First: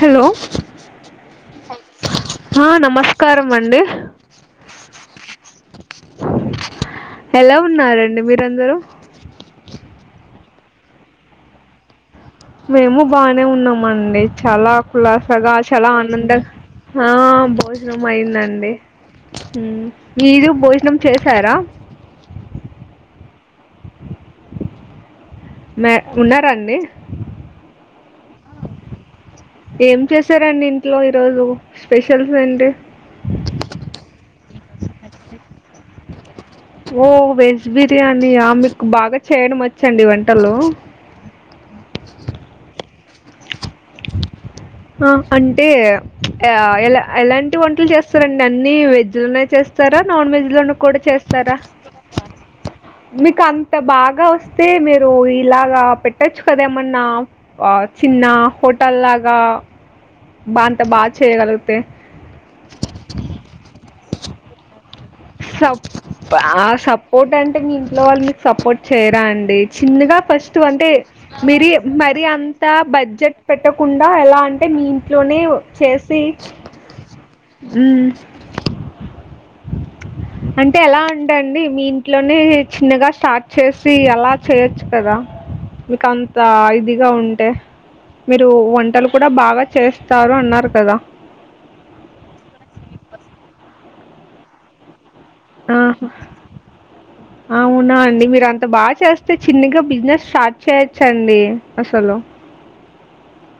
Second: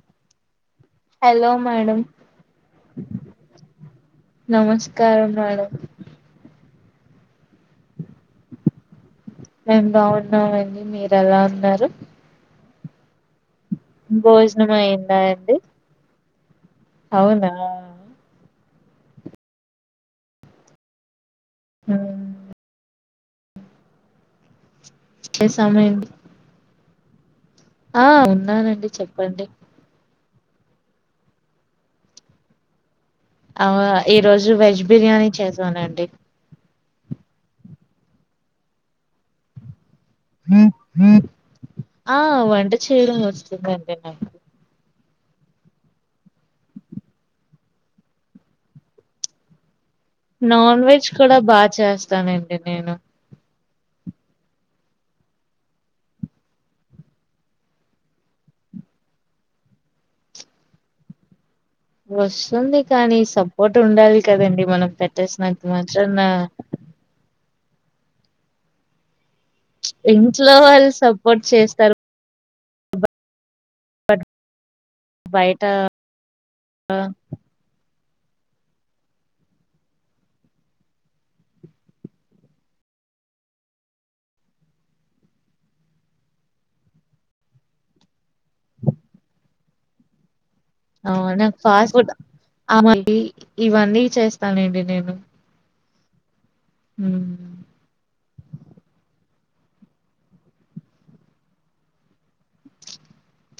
Hello hello madam ఆ నమస్కారం అండి నమస్కారం మేడం ఎలా ఉన్నారండి మీరందరూ ఉన్నామండి మీరు ఎలా ఉన్నారు మేము బానే ఉన్నామ అండి భోజనం చాలా అయిందా కుులాసగా అండి చాలా ఆనంద ఆ అవునా భోజనం అయిందండి మీరు భోజనం చేసారా మ్మ్. మ చేసామండి ఉన్నారండి ఆ ఉన్నానండి చెప్పండి చేసారండి ఇంట్లో ఈరోజు స్పెషల్స్ ఏంటి ఆ ఈ రోజు వెజ్ బిర్యానీ చేసానండి ఓ వెజ్ బిర్యానియా మీకు బాగా చేయడం వచ్చ ఆ వంట చేయడం వస్తుందండి నాకు ఆ అంటే ఎలా ఎలాంటి వంటలు చేస్తారండి అన్ని వెజ్ లోనే చేస్త నాన్ వెజ్ లో కూడా వెజ్ చేస్తారా బాగా చేస్తానండి నేను మీకు ఇంత బాగా వస్తే మీరు ఇలాగా పెట్టొచ్చు కదా ఏమన్నా చిన్న హోటల్లాగా బా అంత బాగా చేయగలుగుత వస్తుంది కానీ సపోర్ట్ ఉండాలి కదండి మనం చేసినంత మాత్రాన ఏంటంటే మీ ఇంట్లో వాళ్ళు మీకు సపోర్ట్ చేయరా అండి చిన్నగా ఇంట్లో ఫస్ట్ అంటే వాళ్ళు సపోర్ట్ మీరి చేస్తారు మరి అంత బడ్జెట్ పెట్టకుండా ఎలా అంటే మీ ఇంట్లోనే బయట చేసి ఆ, అంటే ఎలా ఉంటండి మీ ఇంట్లోనే చిన్నగా స్టార్ట్ చేసి ఎలా చేయొచ్చు కదా మీక అంత ఇదిగా ఉంటే మీరు వంటలు కూడా బాగా చేస్తారు అన్నారు కదా! అవు నాకు ఫాస్ట్ ఫుడ్ మ ఇవన్నీ చేస్తానండి నేను ఆ హ్మ్. అవునా అండి మీర్ మీరు అంత బాగా చేస్తే చిన్నగా బిజినెస్ స్టార్ట్ చేయొచ్చండి అసలు చ్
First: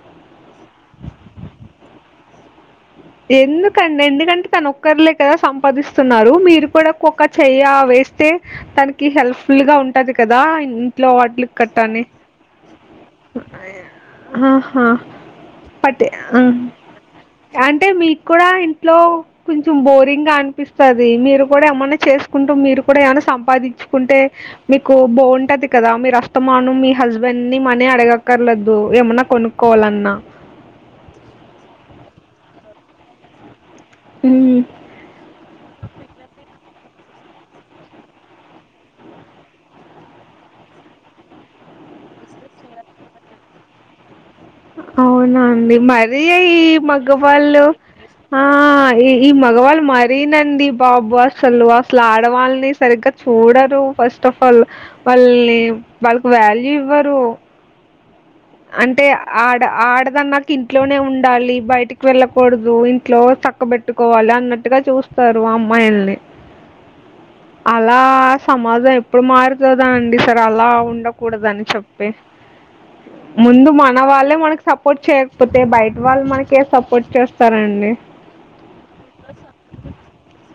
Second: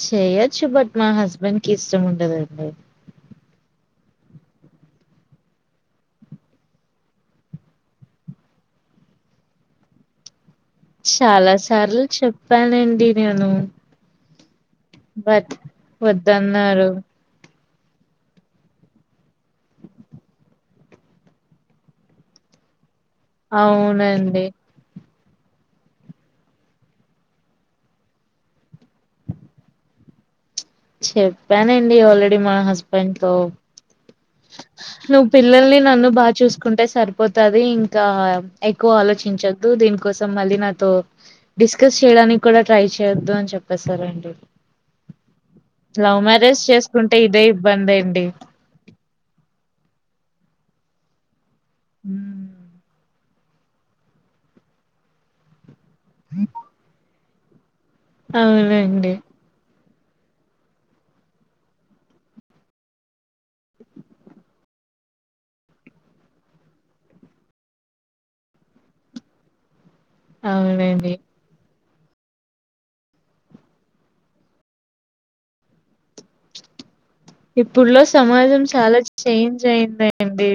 చేయొచ్చు బట్ నా హస్బెండ్ కి ఇష్టం ఉండదండి ఎందుకండి ఎందుకంటే తన ఒక్కర్లే కదా సంపాదిస్తున్నారు మీరు కుడా కొక్క చెయ్య వేస్ తే తనకి హెల్ప్ ఫుల్ గా ఉంటది కదా ఇంట్లో చాలా అడ్లుక్ సార్లు కట్టాని చెప్పానండి నేను ఆ బట్ పట్టె వద్దన్నారు ఆ అంటే మీకుడా ఇంట్లో కొంచెం బోరింగ్ గా అనిపిస్తది మీరు కూడా ఏమన్నా చేసుకుంటూ మీరు ఇప్పుడు ఏమన్న సంపాదించుకుంటే అవునండి మీకు బాగుంటది కదా మీరు అస్తమానుం మీ హస్బెండ్ ని మనీ అడగక్కర్లేదు ఏమన్నా కొనుక్కోవాలన్నా ఆ చెప్పానండి ఆల్రెడి మా హస్బెండ్ తో హ్మ్. నువ్వు పిల్లల్ని నన్ను బాగా చూసు కుంటే సరిపోతది ఇంకా ఎక్కువ ఆలోచించొద్దు దీనికోసం మళ్ళీ నాతో డిస్కస్ చేయడానికి కూడా ట్రై చేయొద్దు అని చెప్పేసారండి. అవునా అండి లవ్ మరి మ్యారేజ్ ఈ చేసుకుంటే ఇదే మగవాళ్ళు ఇబ్బంది అండి ఆ ఇది మగవాళ్ళు మారినండి బాబ్బ అసలు అస్లా ఆడవాళ్ళని సరిగ్గ చూడరు ఫస్ట్ఫల్ మళ్ళి వాళ్ళకు వాల్యూ ఇవ్వరు. అంటే అవునండి ఆడ ఆ తెలుసా మాకు ఇంట్లోనే ఉండాలి బయటికి వెళ్ళకూడదు ఇంట్లో చక్క బెట్టుకోవాలి అన్నట్టుగా చూస్ స్తారు అమ్మాయిల్ని అలా సమాజం ఎప్పుడు మారిపో తుందో అండి సరే అలా అవునండి. ఉండకూడదని చెప్పి ముందు మన వాళ్ళే మనకి సపోర్ట్ చేయక్పోతే బయట వాళ్ళు మనకె సపోర్ట్ చేస్తారండి ఇప్పుడ్లో సమాజం చాలా చేంజ్ అయిందండి.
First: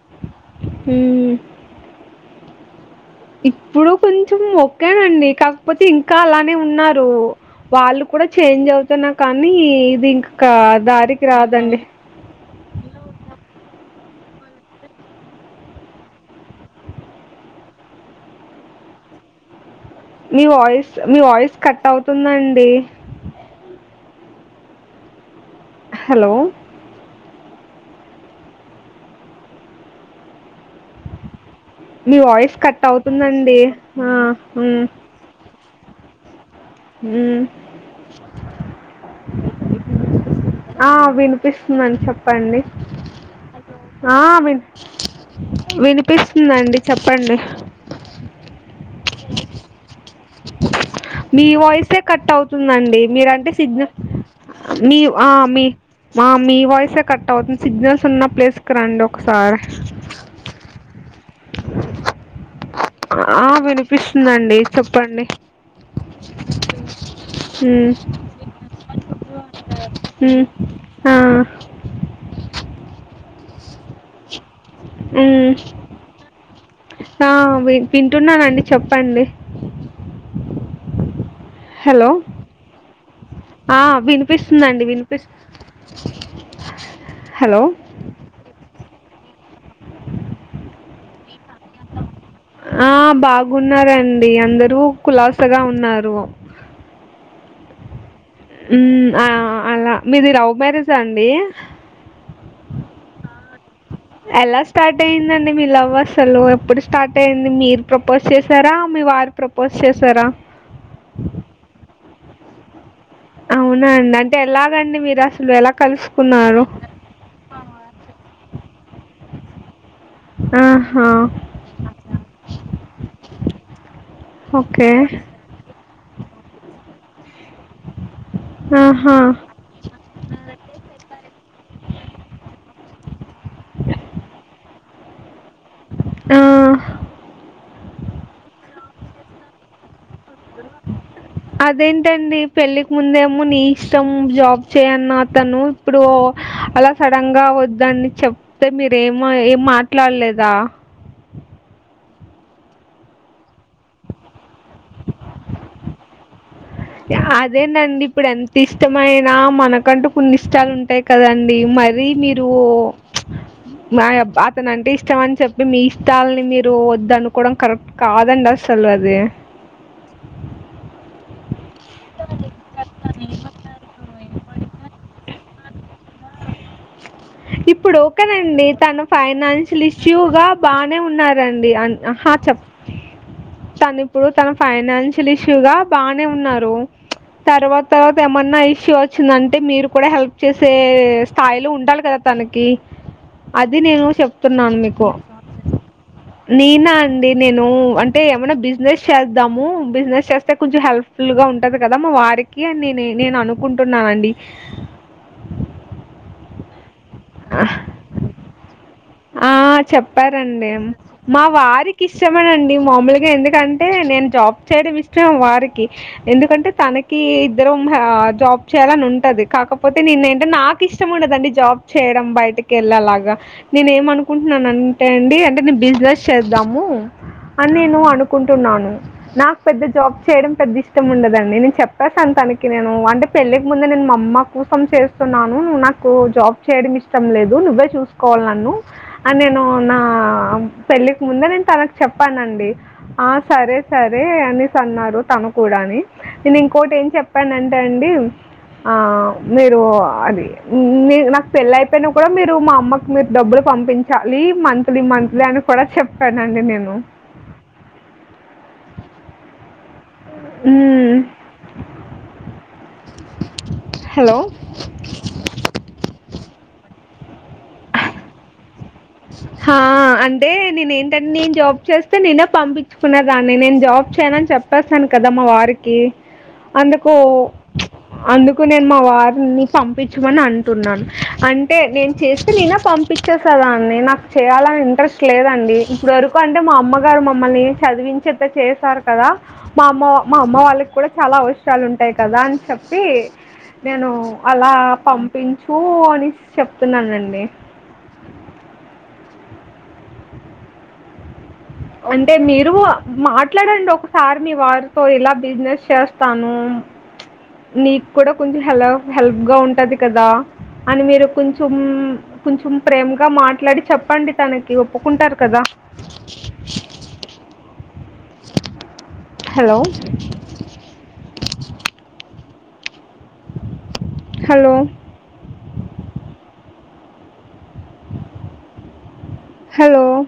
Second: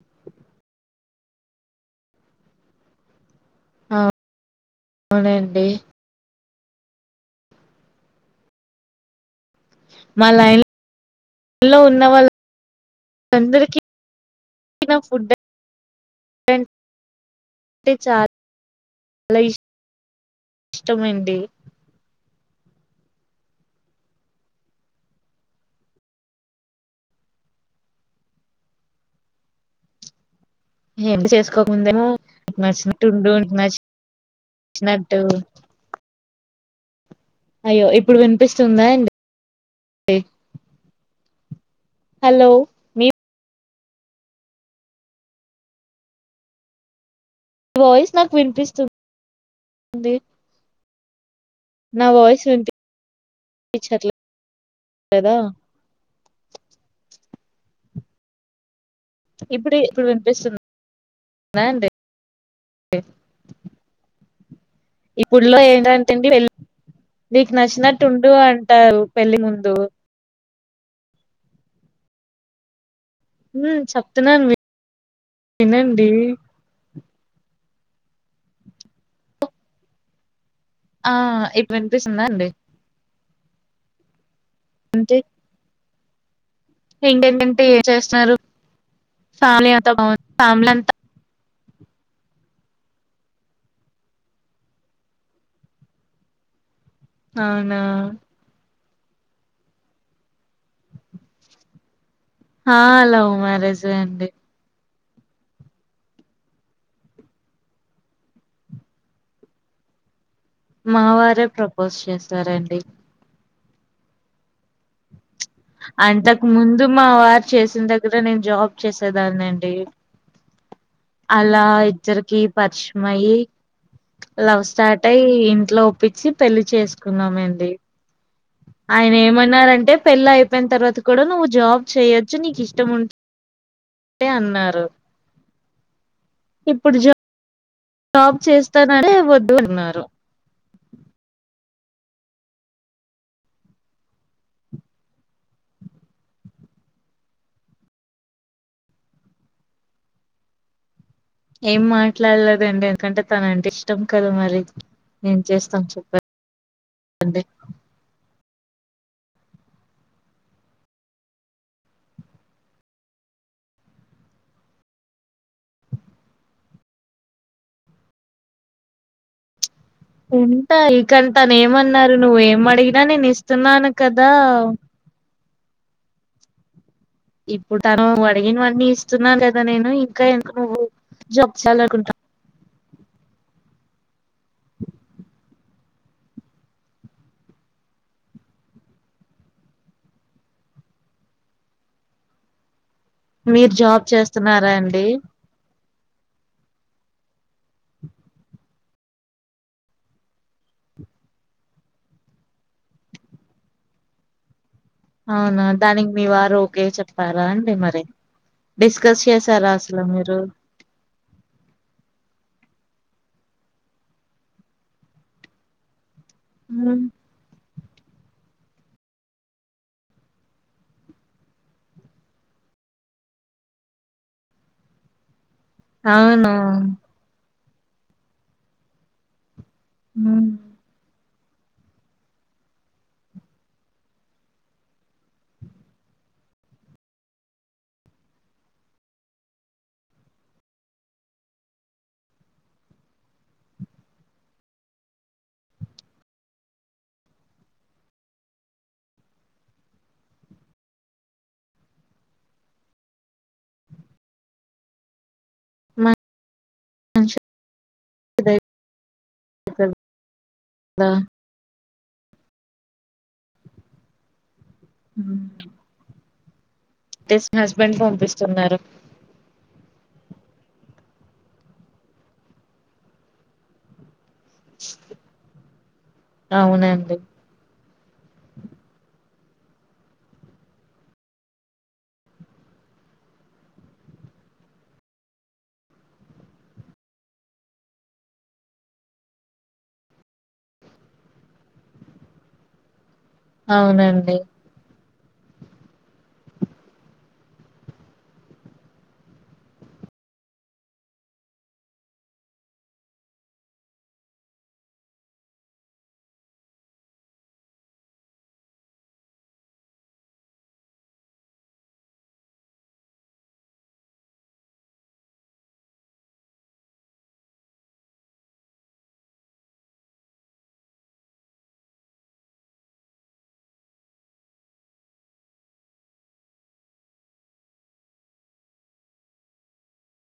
హ్మ్ హు ఇప్పుడు కొంచెం ఒకే అండి అవునండి. కాక్పోతే ఇంకా అలా ఉన్నారు వాళ్ళు కూడా చేంజ్ అవుతున్నా కానీ మా దీన్కొక లైన్‌లో దారికి రాదండి. నచ్చిన ఫుడ్డ [unintelligible] చారు మీ వాయిస్ మీ వాయిస్ కట్ అవుతుందండి. హలో [unintelligible] చేసుకోక ముందేమో మీ వాయిస్ కట్ నచ్చినట్టు ఉండు అవుతుందండి నచ్ ఆ ఉమ్ నచ్చినట్టు ఉమ్ అయ్యో ఇప్పుడు వినిపిస్తుందా అండి ఉన్నాన్ హలో! చెప్పండి మీ ఆ వినిప్ వినిపిస్తుదండి చెప్పండి వాయిస్ నాకు వినిపిస్తుంది మీ వాయిసే నా కట్ వాయిస్ అవుతుందండి మీరంటే సిగ్నల్ వినిపించట్లేదా? మీ ఆ మీ ఆ మీ వాయిసే కట్ అవుతుంది సిగ్నల్స్ ఉన్న ప్లేస్ కి రండి ఒకసారి ఇప్పుడు ఇప్పుడు వినిపిస్తుందా అండి ఆ వినిపిస్తుందండి చెప్పండి ఇప్పుడులో ఏంటంటెండి పెళ్ నీకు ఉమ్ నచ్చినట్టు ఉండు అంటారు పెళ్లి ముందు ఉమ్ ఆ హ్మ్ చెప్తున్నాను హ్మ్ వినండి. ఆ విం వింటున్నానండి చెప్పండి ఆ ఇప్పుడు హలో వినిపిస్తుందా అండి ఆ విని వినిపిస్తుందండి వినిపిస్ పెళ్లి హలో అయ్యిందంటే ఏం చేస్తారు ఫ్యామిలీ అంతా బాగుంది ఫ్యామిలీ అంతా [unintelligible] ఆ బాగున్నారండి. అందరూ కులాసగా ఉన్నారు. అవునా ఉ ఆ అలా మీది రవ్ మ్యారేజ్ అండి. ఆ లవ్ మ్యారేజే అండి. ఎలా స్టార్ట్ అయయిందండి మీ లవ్ అసలు ఎప్పుడు స్టార్ట్ అయింది. మీరు ప్రపోజ్ చేసారా? మీ వారు ప్రపోజ్ చేశారా మా వారే ప్రపోజ్ చేశారండి. అవునా అండి, అంటే ఎలాగండి మీరు అసలు. ఎలా అంతకు కలుసుకున్నారు ముందు మా వారు చేసిన దగ్గర నేను జాబ్ చేసేదాన్నండి. మ్ అలా ఇద్దరికి పరిచయమయి లవ్ ఓకే స్టార్ట్ అయి, ఇంట్లో ఒప్పించి పెళ్లి చేసుకున్నామండి. ఉ ఆయన ఏమన్నారంటే, పెళ్ళ అయిపోయిన తర్వాత కూడా నువ్వు జాబ్ చేయచ్చు నీకు ఇష్టం ఉంటే. అంటే అన్నారు. ఆ. ఇప్పుడు జా జాబ్ చేస్తాననే వద్దుఅన్నారు. [inaudible] అదేంటండి పెళ్ళికి ముందేమో నీ ఇష్టం జాబ్ చేయి అన్న అతను ఇప్పుడు. అలా సడన్ గా వద్దని చెప్తే మీరేమి ఏం మాట్లాడలేదా? ఏం మాట్లాడలేదండి. ఎందుకంటే తన అంటే ఇష్టం కదా మరి. ఏమిచేస్తాం చెప్పండి. అదేనండి, ఇప్పుడు ఎంత ఇష్టమైన మనకంటూ కొన్ని ఇష్టాలు ఉంటాయి కదండి మరీ మీరు. మా అతను అంటే ఇష్టం అని చెప్పి మీ ఇష్టాలని మీరు వద్ద అనుకోవడం కరెక్ట్ కాదండి అసలు. చల్వద [unintelligible] ఎంట ఇకంటానే ఏమన్నారు నువ్వేమడిగనా నేను ఇస్తున్నాను కదా. ద్దావ్ ఇప్పుడు తను ఓకేనండి అడిగినవన్నీ తను ఇస్తున్నాను కదా ఫైనాన్షియల్ నేను ఇంకా ఇష్యూగా ఎందుకు నువ్వు బానే జాబ్ ఉన్నారండి. అ చేయాలనుకుంటా చెప్పండి. తను ఇప్పుడు తన ఫైనాన్షియల్ ఇష్యూగా బానే ఉన్నారు. తర్వాత ఏమన్నా ఇష్యూ వచ్చిందంటే మీరు కూడా హెల్ప్ చేసే స్థాయిలో ఉండాలి. కదా తనకి మీరు అది జాబ్ నేను చేస్తున్నారా చెప్తున్నాను అండి మీకు. నేనా అండి, నేను అంటే ఏమన్నా బిజినెస్ చేద్దాము బిజినెస్ చేస్తే కొంచెం హెల్ప్ ఫుల్ గా ఉంటది కదా మా వారికి అని నేనే నేను అనుకుంటున్నానండి. అవునా, దానికి మీ వారు ఓకే చెప్పారా ఆ అండి మరి డిస్కస్ ఆ చేసారా అసలు మీరు చెప్పారండి మా వారికి ఇష్టమేనండి. నీ మామలుగా ఎందుకంటే నేను జాబ్ చేయడం ఇష్టం వారికి. ఎందుకంటే తనకి ఇద్దరు జాబ్ చేయాలని ఉంటది కాకపోతే నేను ఏంటే నాకు ఇష్టం ఉండదండి జాబ్. చేయడం బయటకి వెళ్లేలాగా నేను ఏమ అనుకుంటున్నాను అంటే అండి అంటే బిజినెస్ అవును చేద్దాము అని నేను అనుకుంటున్నాను. నాకు పెద్ద జాబ్ చేయడం పెద్ద ఇష్టం ఉండదు. నేను చెప్పేసాను తనకి నేను అంటే పెళ్లికి ముందే నేను మా అమ్మ కోసం చేస్తున్నాను. నువ్వు నాకు జాబ్ చేయడం ఇష్టం లేదు నువ్వే చూసుకోవాలి నన్ను. అ నేను నా పెళ్ళికి ముందే నేను తనకు చెప్పానండి. ఆ సరే సరే అనేసి అన్నారు. తను కూడా అని నేను ఇంకోటి ఏం చెప్పాన అంటే అండి ఆ మీరు అది నాకు పెళ్లి అయిపోయినా కూడా మీరు మా అమ్మకు మీరు డబ్బులు పంపించాలి. మంత్లీ మంత్లీ అని తర్వాత మంచి చెప్తానండి నేను ఆ హ్మ్. హలో హ బెస్ట్ హస్బెండ్ పంపిస్తున్నారు హా అంటే నేను ఏంటంటే నేను జాబ్ చేస్తే నేనే పంపించుకున్న దాన్ని నేను జాబ్ చేయానని చెప్పేస్తాను కదా మా వారికి అందుకు అవునండి అందుకు నేను మా వారు పంపించమని అంటున్నాను అంటే నేను చే నినా పంపించేస్తు కదా అండి నాకు చేయాలని ఇంట్రెస్ట్ లేదండి ఇప్పుడు వరకు అంటే మా అమ్మగారు మమ్మ చదివించేంత చేసారు కదా మా అమ్మ మా అమ్మ వాళ్ళకి కూడా చాలా అవసరాలు ఉంటాయి కదా అని చెప్పి నేను అవునండి అలా పంపించు అని చెప్తున్నానండి డి అంటే మీరు మాట్లాడండి ఒకసారి మీ వారితో ఇలా బిజినెస్ చేస్తాను నీకు కూడా కొంచెం హెల్ హెల్ప్ గా ఉంటది కదా అని మీరు కొంచెం కొంచెం ప్రేమగా మాట్లాడి చెప్పండి తనకి ఒప్పుకుంటారు కదా హలో హలో హలో